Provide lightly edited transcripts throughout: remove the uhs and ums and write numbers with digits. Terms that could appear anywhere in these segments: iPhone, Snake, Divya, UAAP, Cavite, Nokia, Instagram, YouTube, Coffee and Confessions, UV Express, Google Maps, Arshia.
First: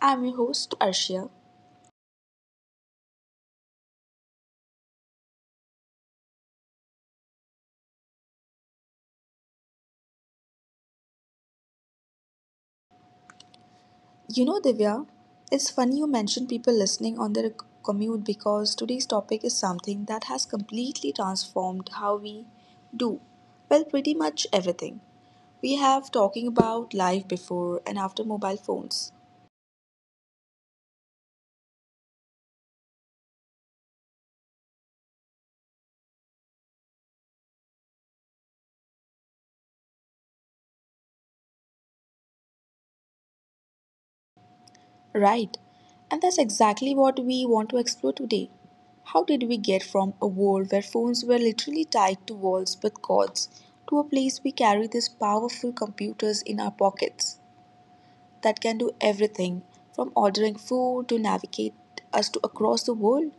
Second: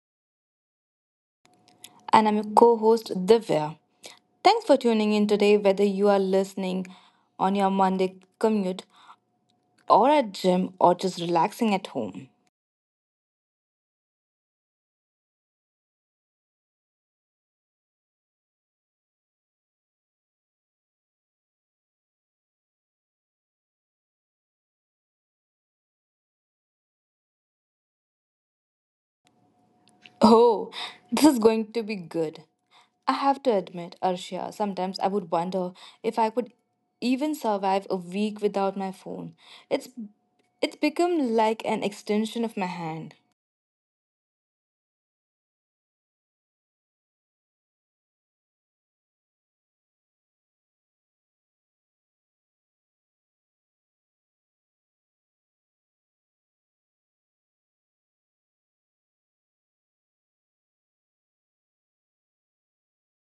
I'm your host, Arshia. And I'm your co host Divya. Thanks for tuning in today, whether you are listening on your Monday commute or at gym or just relaxing at home. You know, Divya, it's funny you mentioned people listening on their commute because today's topic is something that has completely transformed how we do, well, pretty much everything. We have talking about life before and after mobile phones. Oh, this is going to be good. I have to admit, Arshia, sometimes I would wonder if I could even survive a week without my phone. It's it's become like an extension of my hand. Right. And that's exactly what we want to explore today. How did we get from a world where phones were literally tied to walls with cords to a place we carry these powerful computers in our pockets that can do everything from ordering food to navigate us to across the world?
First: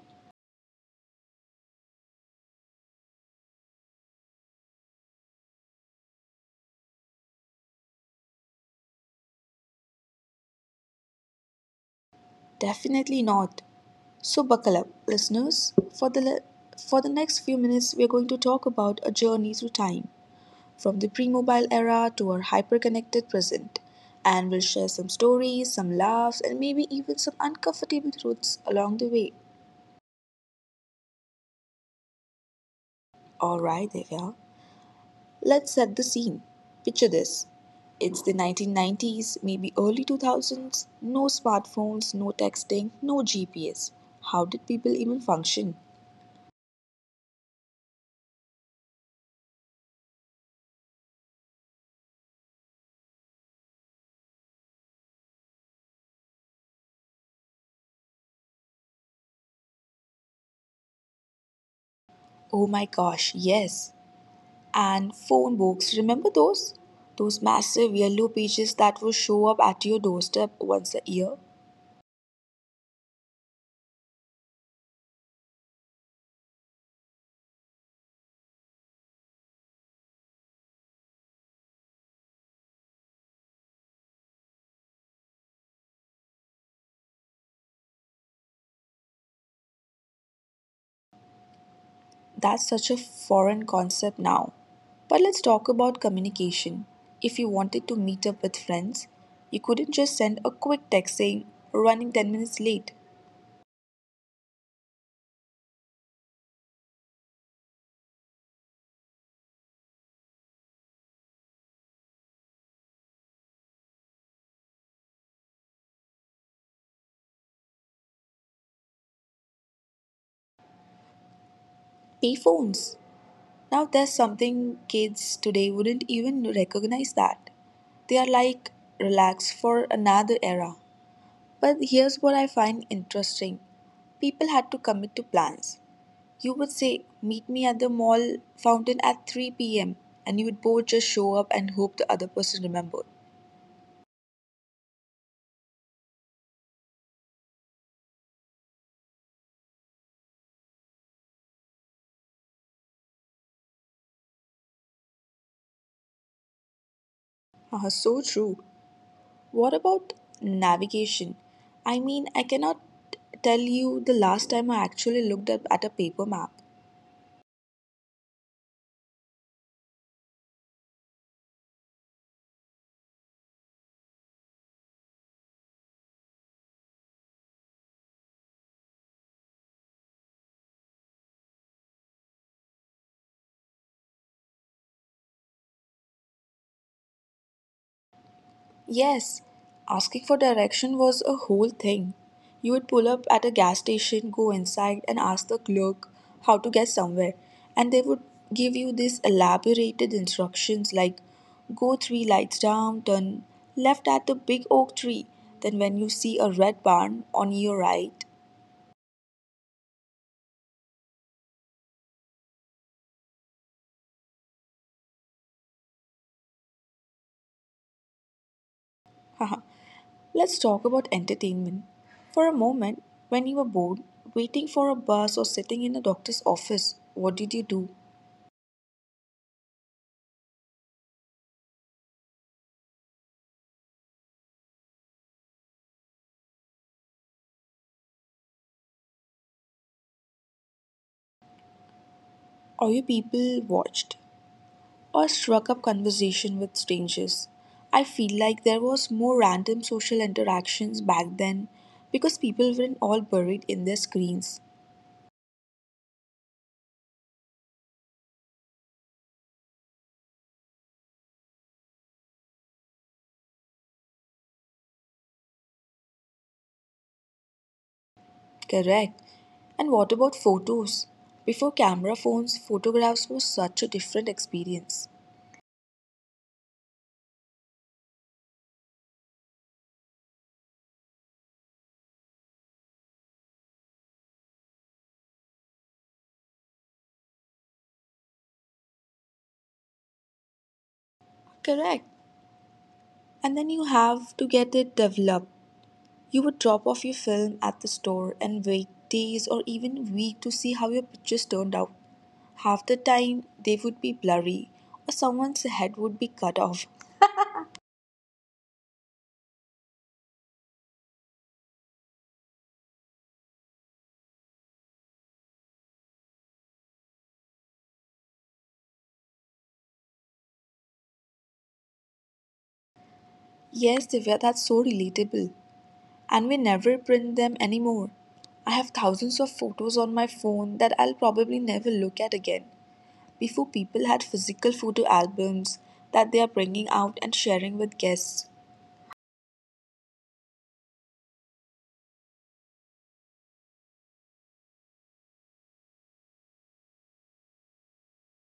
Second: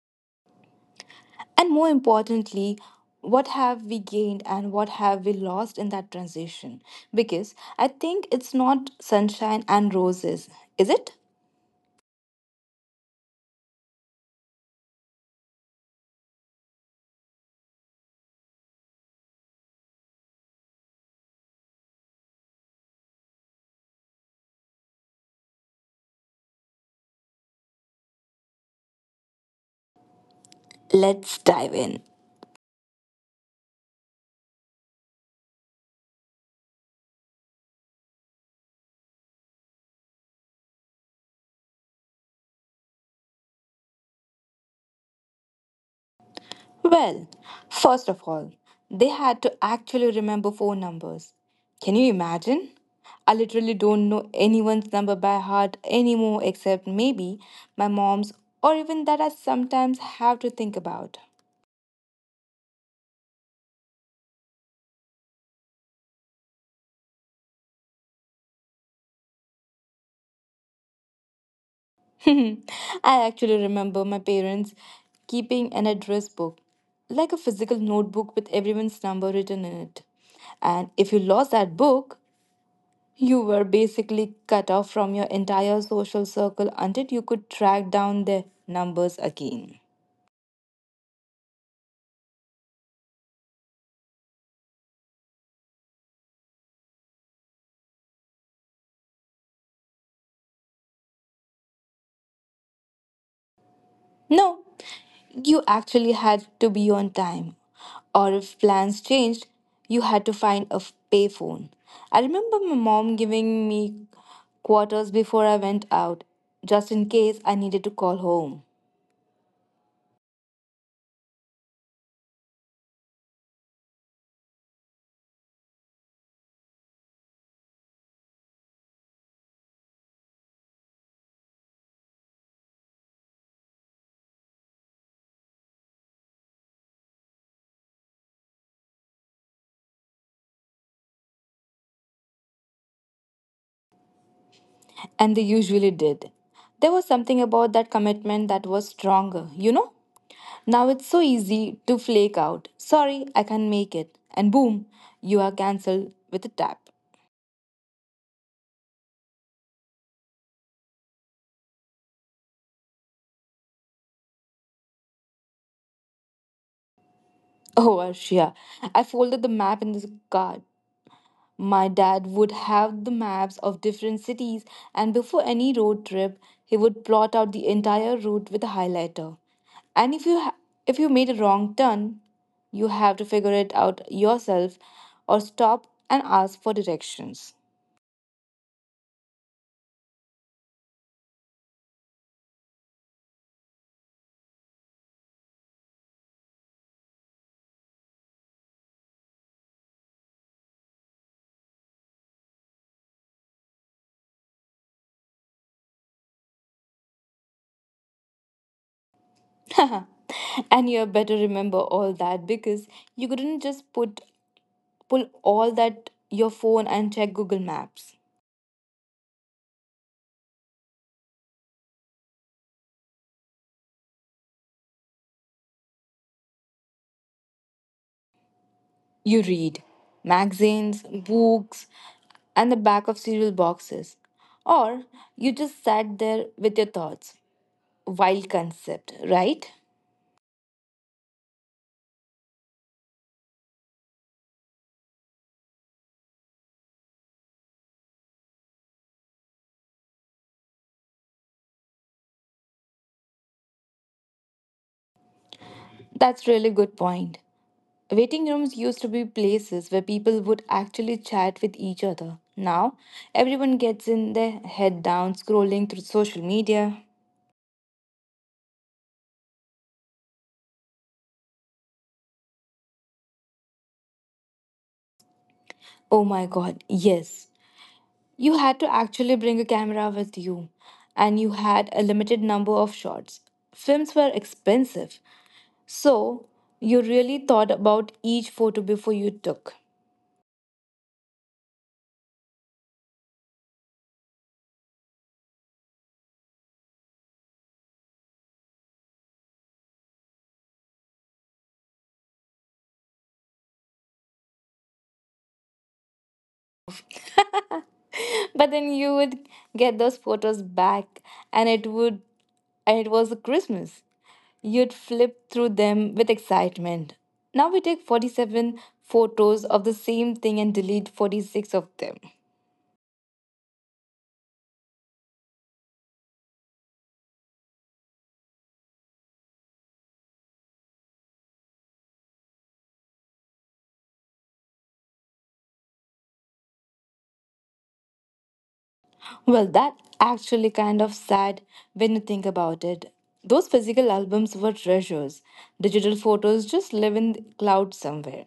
And more importantly, what have we gained and what have we lost in that transition? Because I think it's not sunshine and roses, is it? Definitely not. So buckle up, listeners. For the le- for the next few minutes, we are going to talk about a journey through time, from the pre-mobile era to our hyper-connected present, and we'll share some stories, some laughs, and maybe even some uncomfortable truths along the way. Let's dive in. Alright, Divya, let's set the scene. Picture this. It's the 1990s, maybe early 2000s. No smartphones, no texting, no GPS. How did people even function? Well, first of all, they had to actually remember phone numbers. Can you imagine? I literally don't know anyone's number by heart anymore except maybe my mom's, or even that I sometimes have to think about. Oh my gosh, yes. And phone books, remember those? Those massive yellow pages that would show up at your doorstep once a year? I actually remember my parents keeping an address book, like a physical notebook with everyone's number written in it. And if you lost that book, you were basically cut off from your entire social circle until you could track down their numbers again. That's such a foreign concept now. But let's talk about communication. If you wanted to meet up with friends, you couldn't just send a quick text saying, running 10 minutes late. No, you actually had to be on time. Or if plans changed, you had to find a payphone. I remember my mom giving me quarters before I went out, just in case I needed to call home. Payphones. Now, there's something kids today wouldn't even recognize that. They are like, relax for another era. But here's what I find interesting people had to commit to plans. You would say, meet me at the mall fountain at 3 p.m., and you would both just show up and hope the other person remembered. And they usually did. There was something about that commitment that was stronger, you know? Now it's so easy to flake out. Sorry, I can't make it. And boom, you are cancelled with a tap. Haha, so true. What about navigation? I mean, I cannot tell you the last time I actually looked up at a paper map. Oh, Arshia, I folded the map in the car. My dad would have the maps of different cities, and before any road trip, he would plot out the entire route with a highlighter. And if you made a wrong turn, you have to figure it out yourself or stop and ask for directions. Yes, asking for direction was a whole thing. You would pull up at a gas station, go inside, and ask the clerk how to get somewhere. And they would give you these elaborated instructions like go three lights down, turn left at the big oak tree. Then, when you see a red barn on your right, And you better remember all that because you couldn't just put pull all that your phone and check Google Maps. haha. Let's talk about entertainment. For a moment, when you were bored, waiting for a bus or sitting in a doctor's office, what did you do? You read magazines, books, and the back of cereal boxes. Or you just sat there with your thoughts. Wild concept, right? Or you people watched, or struck up conversation with strangers. I feel like there was more random social interactions back then because people weren't all buried in their screens. That's really good point. Waiting rooms used to be places where people would actually chat with each other. Now, everyone gets in their head down scrolling through social media. Correct. And what about photos? Before camera phones, photographs were such a different experience. Oh my god, yes. You had to actually bring a camera with you, and you had a limited number of shots. Films were expensive, so you really thought about each photo before you took. Correct. And then you have to get it developed. You would drop off your film at the store and wait days or even weeks to see how your pictures turned out. Half the time, they would be blurry or someone's head would be cut off. But then you would get those photos back and it would and it was Christmas. You'd flip through them with excitement. Now we take 47 photos of the same thing and delete 46 of them. Yes, Divya, that's so relatable. And we never print them anymore. I have thousands of photos on my phone that I'll probably never look at again. Before, people had physical photo albums that they are bringing out and sharing with guests. Well, that actually kind of sad when you think about it. Those physical albums were treasures. Digital photos just live in the cloud somewhere.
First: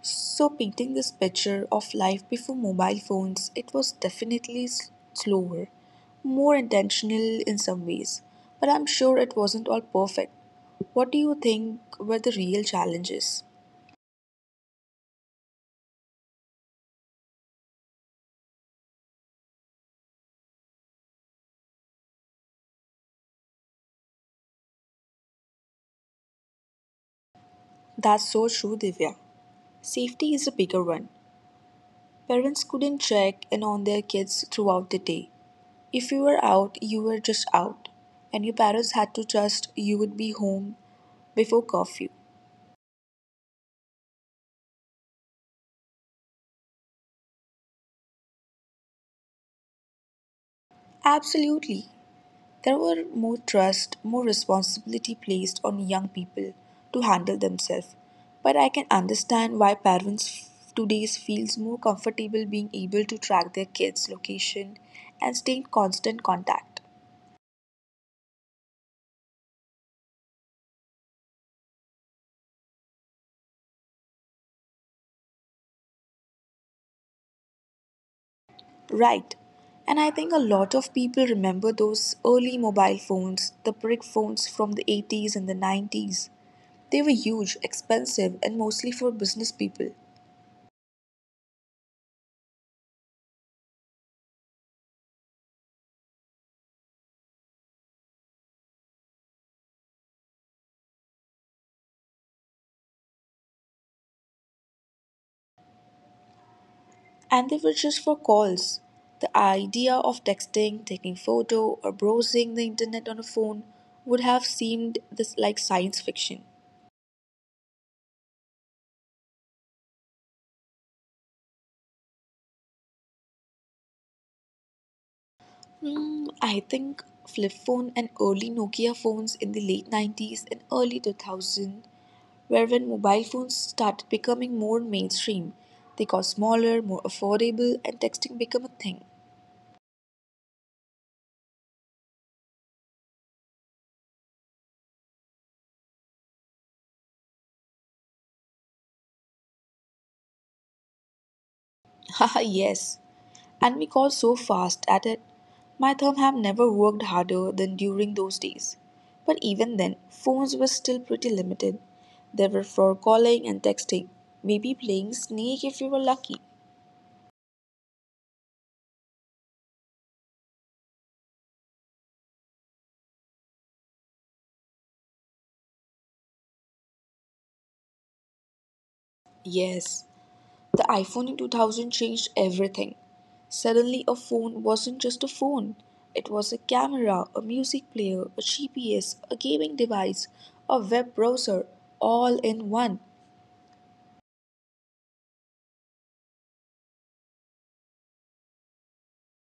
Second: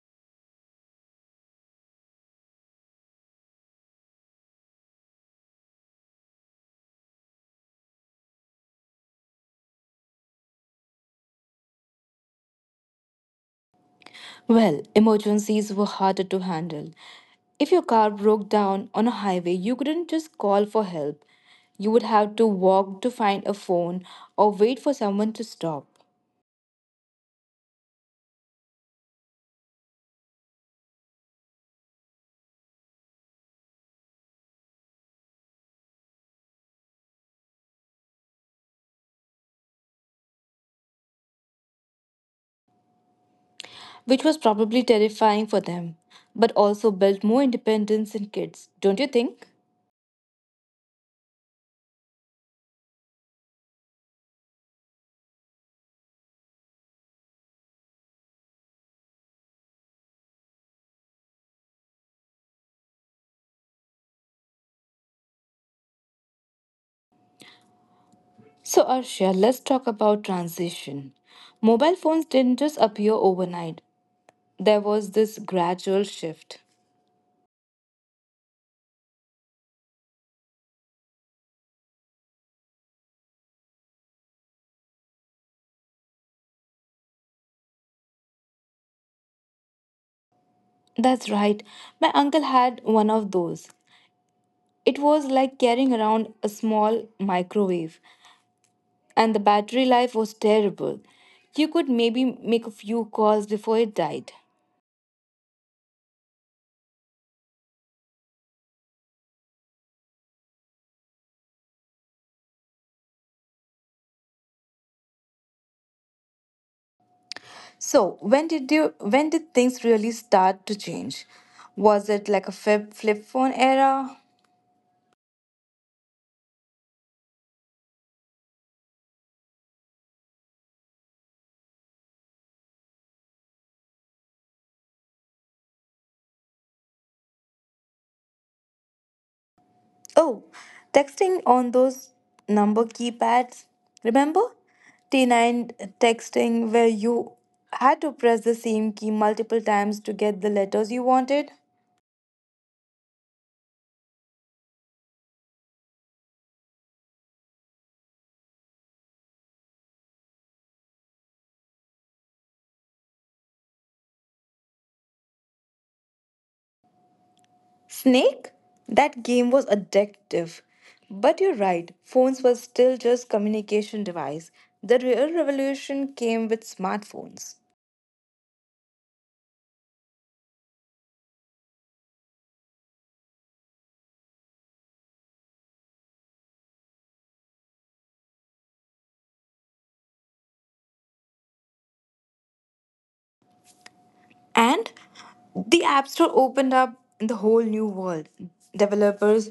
So painting this picture of life before mobile phones, it was definitely slower, more intentional in some ways, but I'm sure it wasn't all perfect. What do you think were the real challenges? Well, emergencies were harder to handle. If your car broke down on a highway, you couldn't just call for help. You would have to walk to find a phone or wait for someone to stop, That's so true, Divya. Safety is a bigger one. Parents couldn't check in on their kids throughout the day. If you were out, you were just out, and your parents had to trust you would be home before curfew. which was probably terrifying for them, but also built more independence in kids, don't you think? Absolutely. There were more trust, more responsibility placed on young people to handle themselves. But I can understand why parents today feels more comfortable being able to track their kids' location and stay in constant contact. So, Arshia, let's talk about transition. Mobile phones didn't just appear overnight, there was this gradual shift. Right. And I think a lot of people remember those early mobile phones, the brick phones from the 80s and the 90s. They were huge, expensive, and mostly for business people. That's right. My uncle had one of those. It was like carrying around a small microwave, and the battery life was terrible. You could maybe make a few calls before it died. And they were just for calls. The idea of texting, taking photo, or browsing the internet on a phone would have seemed this like science fiction. So, when did things really start to change? Was it like a flip phone era? Hmm, I think flip phone and early Nokia phones in the late 90s and early 2000 were when mobile phones started becoming more mainstream. They got smaller, more affordable, and texting became a thing. Oh, texting on those number keypads. Remember? T9 texting where you had to press the same key multiple times to get the letters you wanted? Haha, yes. And we got so fast at it. My thumb have never worked harder than during those days. But even then, phones were still pretty limited. They were for calling and texting, maybe playing Snake if you were lucky. Snake? That game was addictive. But you're right, phones were still just communication device. The real revolution came with smartphones. Yes, the iPhone in 2000 changed everything. Suddenly, a phone wasn't just a phone, it was a camera, a music player, a GPS, a gaming device, a web browser, all in one. And the App Store opened up the whole new world. Developers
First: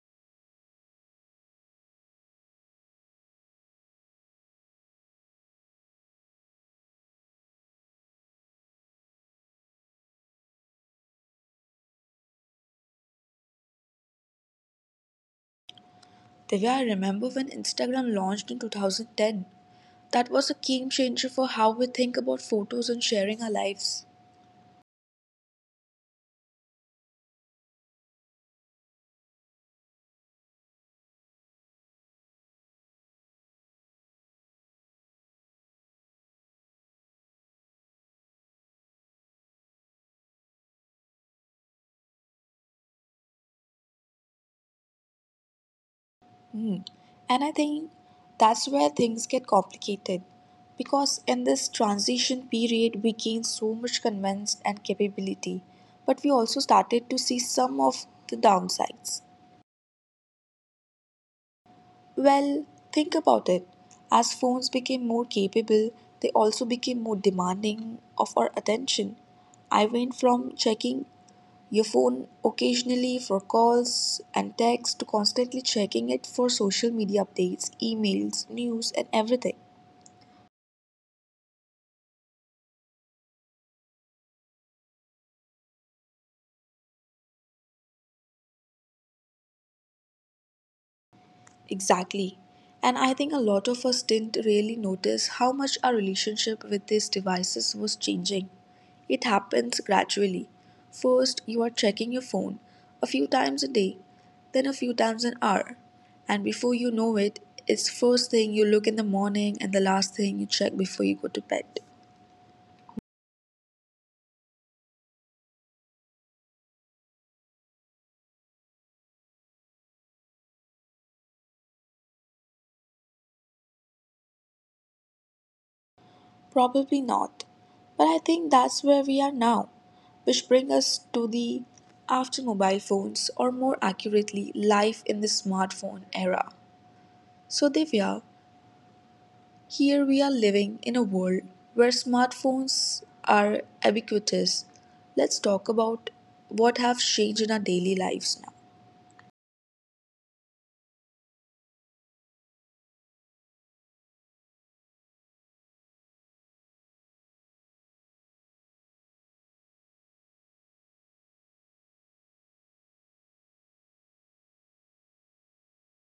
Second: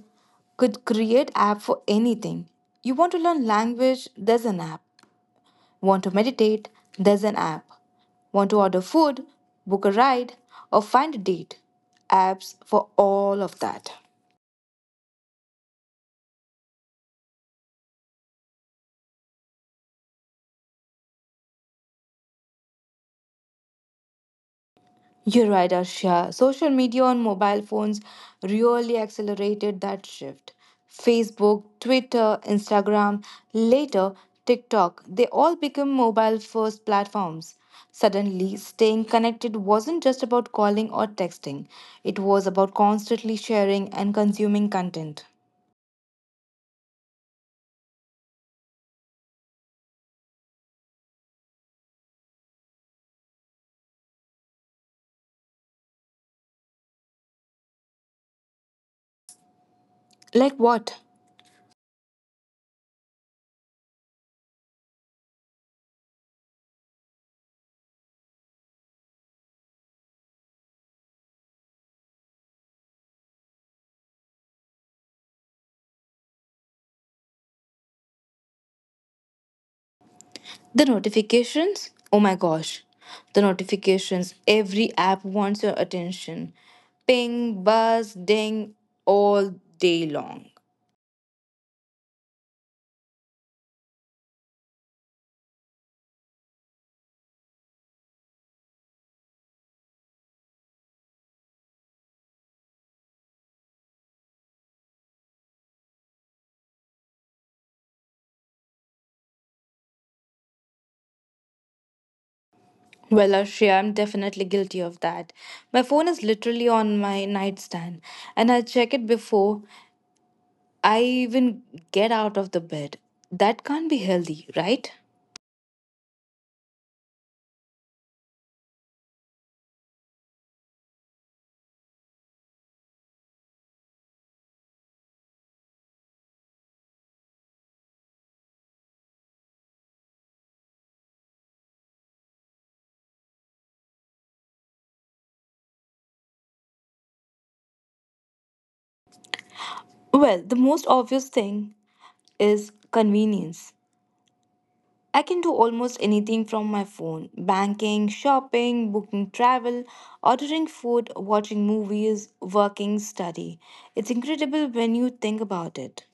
could create app for anything. You want to learn language, there's an app. Want to meditate, there's an app. Want to order food, book a ride, or find a date. Apps for all of that. Divya, I remember when Instagram launched in 2010. That was a game changer for how we think about photos and sharing our lives. You're right, Arshia. Social media on mobile phones really accelerated that shift. Facebook, Twitter, Instagram, later TikTok, they all became mobile first platforms. Suddenly, staying connected wasn't just about calling or texting, it was about constantly sharing and consuming content. Hmm. And I think that's where things get complicated because in this transition period, we gained so much convenience and capability, but we also started to see some of the downsides. Like what? Well, think about it. As phones became more capable, they also became more demanding of our attention. I went from checking your phone occasionally for calls and texts to constantly checking it for social media updates, emails, news, and everything. The notifications? Oh my gosh. The notifications. Every app wants your attention. Ping, buzz, ding, all day long. Exactly. And I think a lot of us didn't really notice how much our relationship with these devices was changing. It happens gradually. First, you are checking your phone a few times a day, then a few times an hour. And before you know it, it's first thing you look in the morning and the last thing you check before you go to bed. Well, Ashriya, I'm definitely guilty of that. My phone is literally on my nightstand, and I check it before I even get out of the bed. That can't be healthy, right? Probably not. But I think that's where we are now, which brings us to the after mobile phones, or more accurately, life in the smartphone era. So, Divya, here we are living in a world where smartphones are ubiquitous. Let's talk about what have changed in our daily lives now. Well, the most obvious thing is convenience. I can do almost anything from my phone banking, shopping, booking travel, ordering food, watching movies, working, study. It's incredible when you think about it.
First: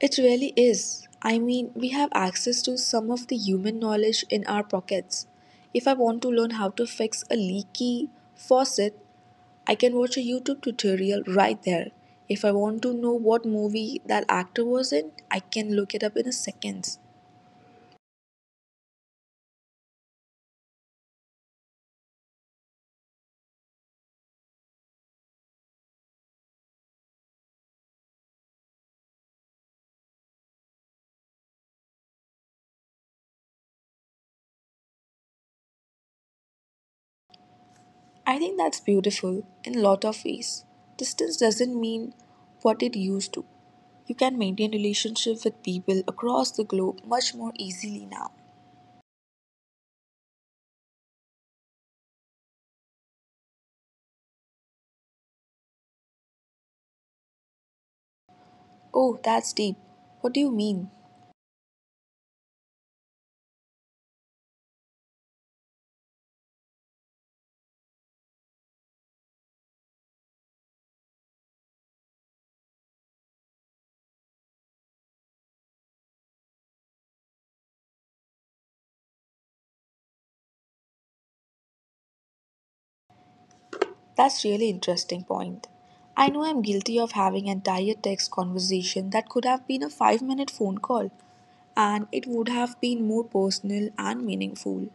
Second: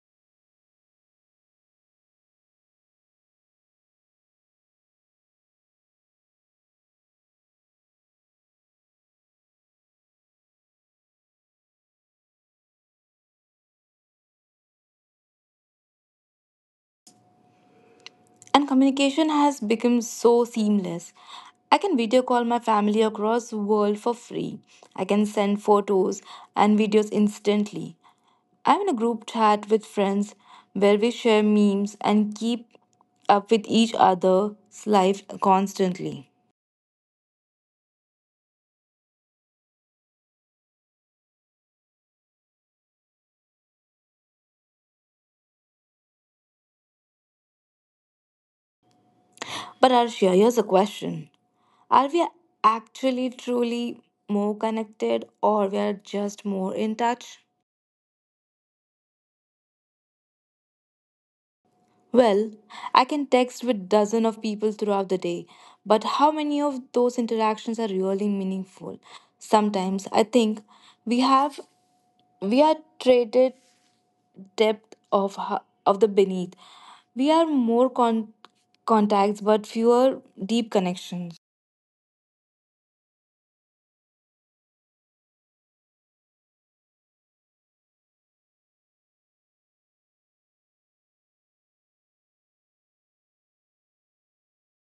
It really is. I mean, we have access to some of the human knowledge in our pockets. If I want to learn how to fix a leaky faucet, I can watch a YouTube tutorial right there. If I want to know what movie that actor was in, I can look it up in a seconds. And communication has become so seamless. I can video call my family across the world for free. I can send photos and videos instantly. I'm in a group chat with friends where we share memes and keep up with each other's life constantly. I think that's beautiful in a lot of ways. Distance doesn't mean what it used to. You can maintain relationships with people across the globe much more easily now. But Arshia, here's a question. Are we actually truly more connected or we are just more in touch? Oh, that's deep. What do you mean? Well, I can text with dozens of people throughout the day, but how many of those interactions are really meaningful? Sometimes I think we have we are traded depth of of the beneath. We are more contacts but fewer deep connections. That's really interesting point. I know I'm guilty of having entire text conversation that could have been a 5-minute minute phone call and it would have been more personal and meaningful.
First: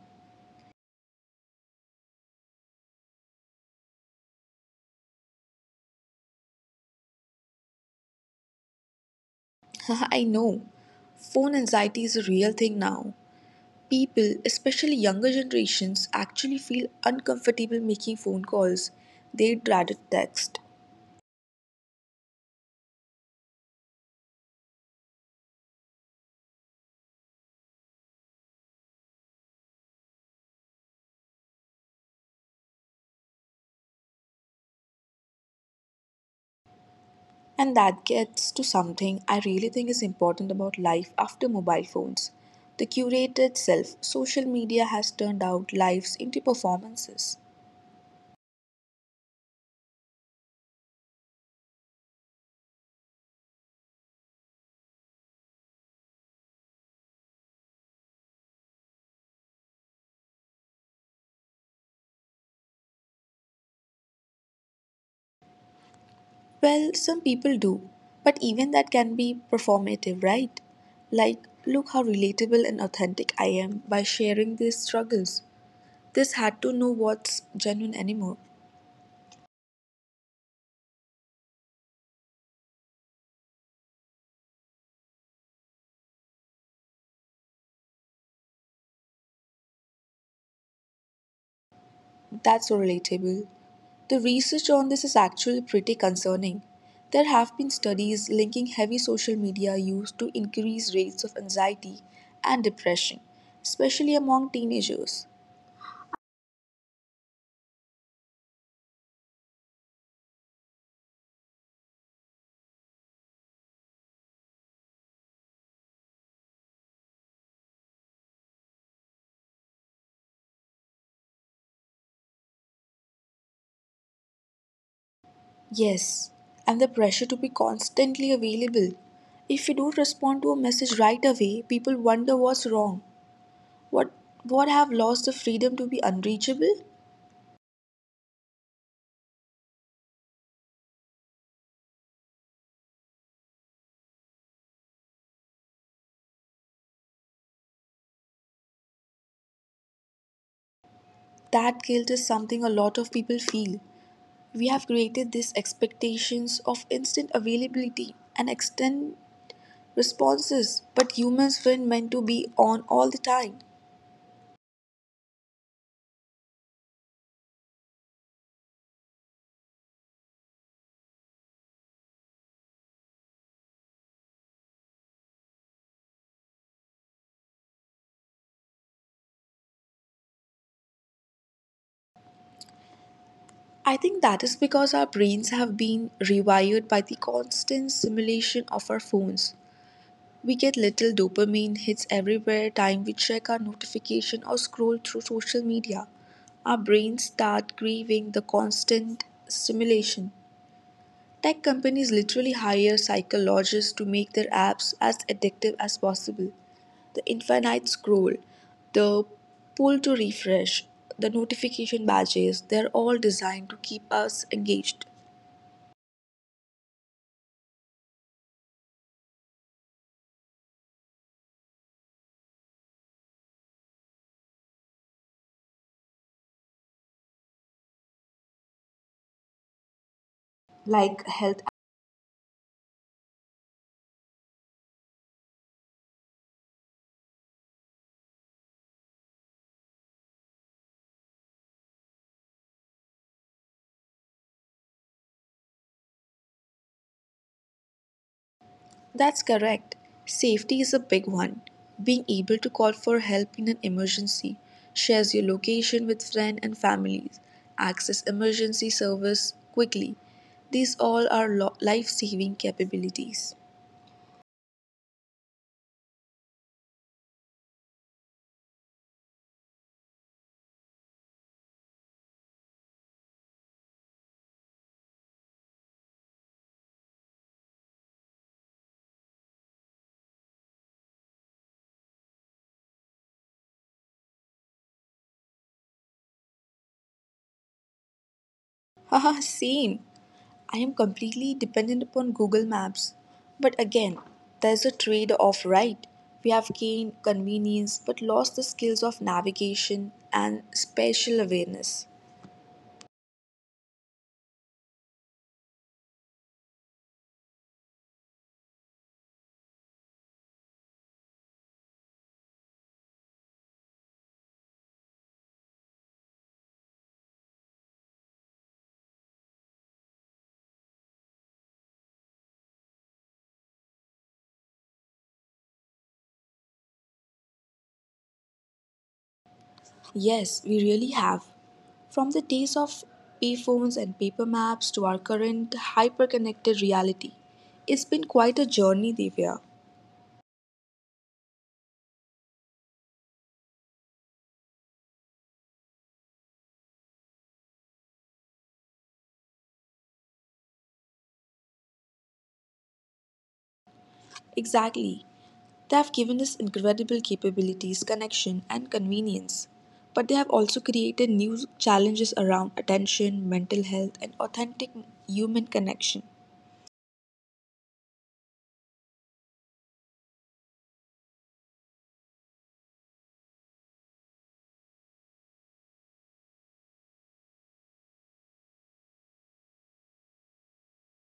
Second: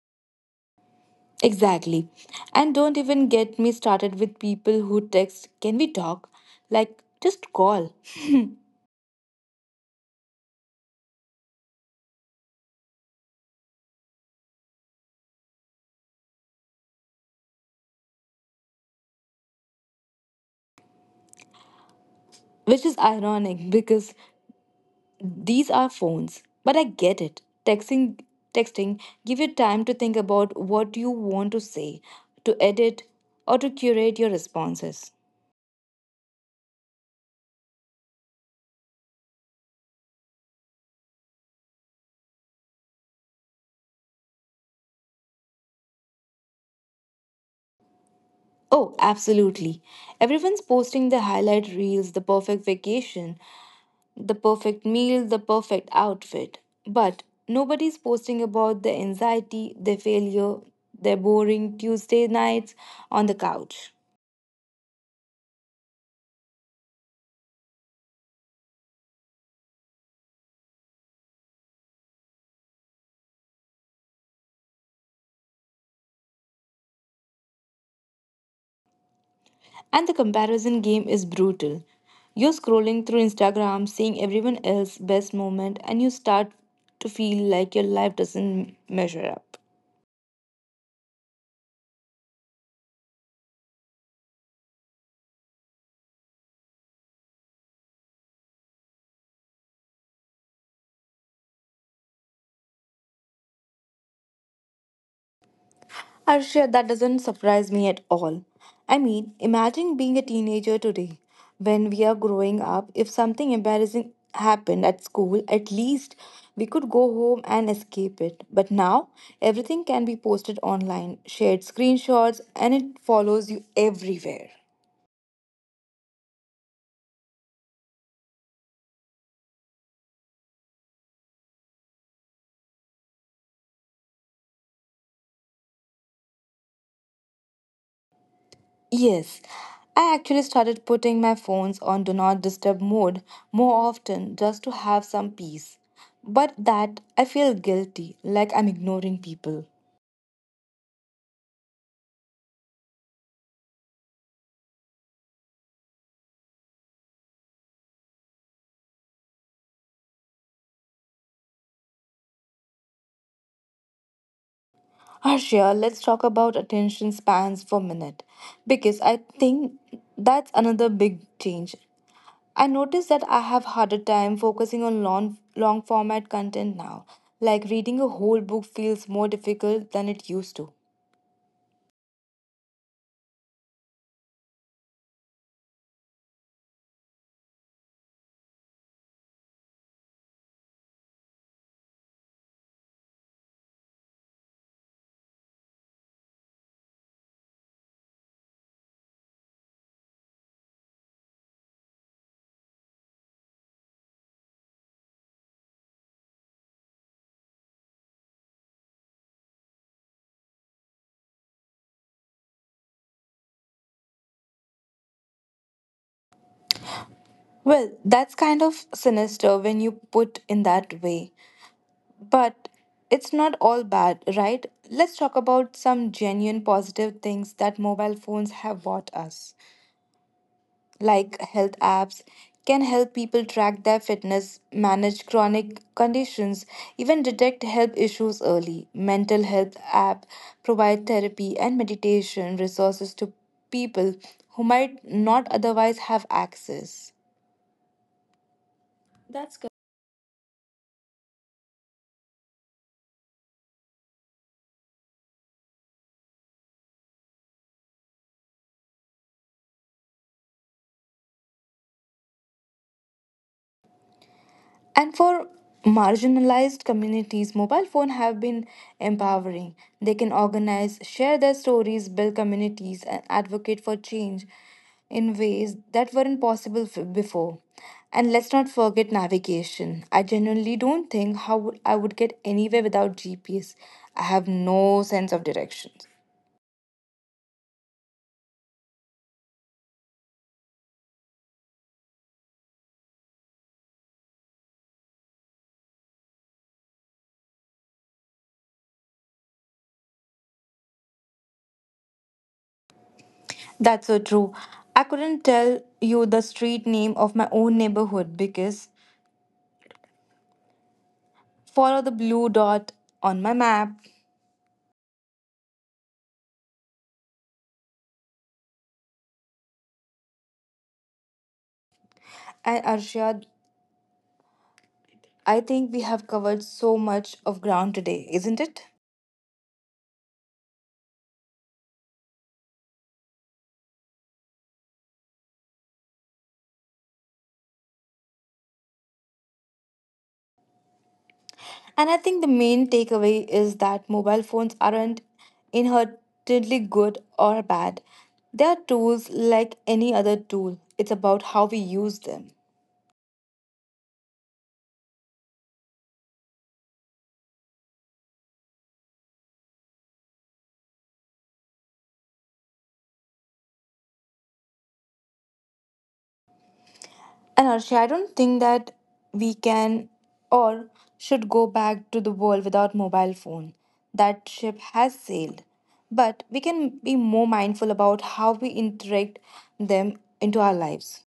Exactly. And don't even get me started with people who text, can we talk? Like, just call. I know. Phone anxiety is a real thing now. People, especially younger generations, actually feel uncomfortable making phone calls. They dreaded text. Which is ironic because these are phones. But I get it. Texting give you time to think about what you want to say, to edit or to curate your responses. And that gets to something I really think is important about life after mobile phones the curated self. Social media has turned out lives into performances. Oh, absolutely. Everyone's posting the highlight reels, the perfect vacation, the perfect meal, the perfect outfit. But nobody's posting about their anxiety, their failure, their boring Tuesday nights on the couch. Well, some people do, but even that can be performative, right? Like, look how relatable and authentic I am by sharing these struggles. This had to know what's genuine anymore. And the comparison game is brutal. You're scrolling through Instagram, seeing everyone else's best moment, and you start to feel like your life doesn't measure up. That's so relatable. The research on this is actually pretty concerning. There have been studies linking heavy social media use to increased rates of anxiety and depression, especially among teenagers. Arshia, that doesn't surprise me at all. I mean, imagine being a teenager today. When we are growing up, if something embarrassing happened at school, at least we could go home and escape it. But now, everything can be posted online, shared screenshots, and it follows you everywhere. Yes, and the pressure to be constantly available. If you don't respond to a message right away, people wonder what's wrong. What what have lost the freedom to be unreachable? Yes, I actually started putting my phones on do not disturb mode more often just to have some peace. But that I feel guilty, like I'm ignoring people. That guilt is something a lot of people feel. We have created these expectations of instant availability and extend responses, but humans weren't meant to be on all the time. Arshia, let's talk about attention spans for a minute because I think that's another big change. I notice that I have harder time focusing on long format content now. Like reading a whole book feels more difficult than it used to. I think that is because our brains have been rewired by the constant stimulation of our phones. We get little dopamine hits everywhere time we check our notification or scroll through social media. Our brains start craving the constant stimulation. Tech companies literally hire psychologists to make their apps as addictive as possible. The infinite scroll, the pull to refresh, the notification badges, they're all designed to keep us engaged. Well, that's kind of sinister when you put in that way. But it's not all bad, right? Let's talk about some genuine positive things that mobile phones have bought us. Like Like health. health apps can help people track their fitness, manage chronic conditions, even detect health issues early. Mental health app provide therapy and meditation resources to people who might not otherwise have access. That's That's. correct. Safety is a big one. Being able to call for help in an emergency, shares your location with friends and families, access emergency service quickly. These all are life saving capabilities. And for marginalized communities, mobile phones have been empowering. They can organize, share their stories, build communities, and advocate for change in ways that weren't possible before. And let's not forget navigation. I genuinely don't think I would get anywhere without GPS. I have no sense of directions. Haha, same. I am completely dependent upon Google Maps. But again, there's a trade off, right? We have gained convenience but lost the skills of navigation and spatial awareness. That's so true. I couldn't tell you the street name of my own neighborhood because follow the blue dot on my map. And Arshad, I think we have covered so much of ground today, isn't it? Yes, we really have. From the days of payphones and paper maps to our current hyper connected reality, it's been quite a journey, Divya. And I think the main takeaway is that mobile phones aren't inherently good or bad. They are tools like any other tool. It's about how we use them. Exactly. They have given us incredible capabilities, connection, and convenience, but they have also created new challenges around attention, mental health, and authentic human connection. And Arshad, I don't think that we can or should go back to the world without mobile phone. That ship has sailed. But we can be more mindful about how we interact them into our lives.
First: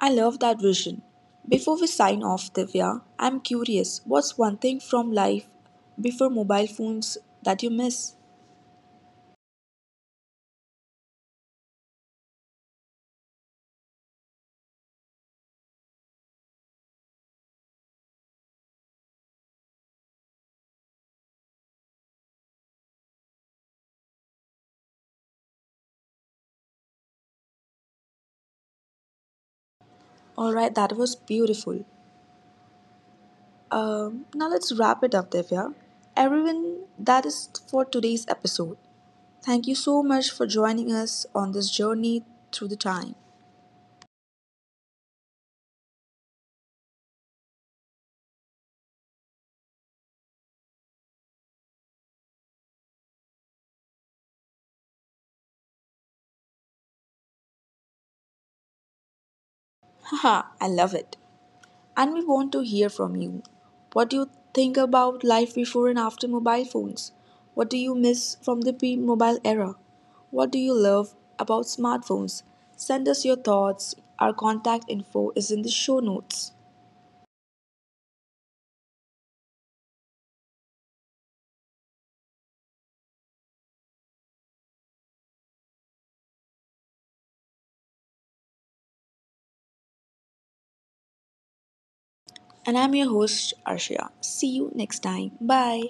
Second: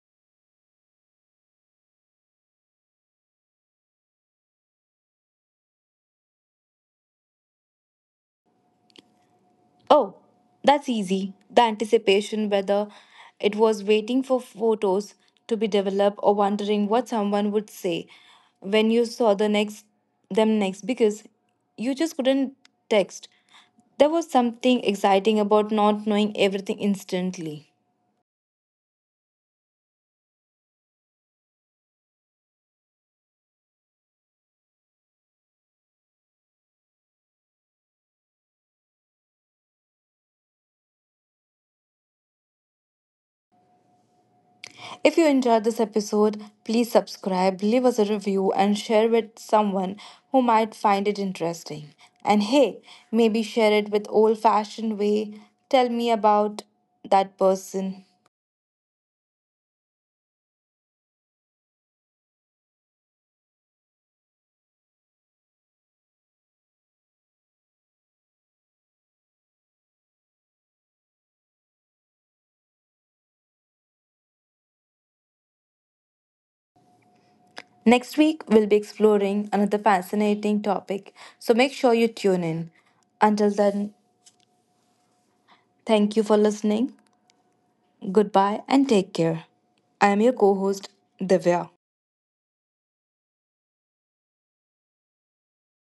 I love that vision. Before we sign off, Divya, I'm curious what's one thing from life before mobile phones that you miss? Oh, that's easy. The anticipation, whether it was waiting for photos to be developed or wondering what someone would say when you saw them next because you just couldn't text. There was something exciting about not knowing everything instantly. Alright, that was beautiful. Now let's wrap it up, Divya. Everyone, that is for today's episode. Thank you so much for joining us on this journey through the time. If you enjoyed this episode, please subscribe, leave us a review, and share with someone who might find it interesting. And hey, maybe share it with old fashioned way. Tell me about that person. Haha, I love it. And we want to hear from you. What do you think about life before and after mobile phones? What do you miss from the pre mobile era? What do you love about smartphones? Send us your thoughts. Our contact info is in the show notes. Next week, we'll be exploring another fascinating topic, so make sure you tune in. Until then, thank you for listening. Goodbye and take care. I am your co host, Divya. And I'm your host, Arshia. See you next time. Bye.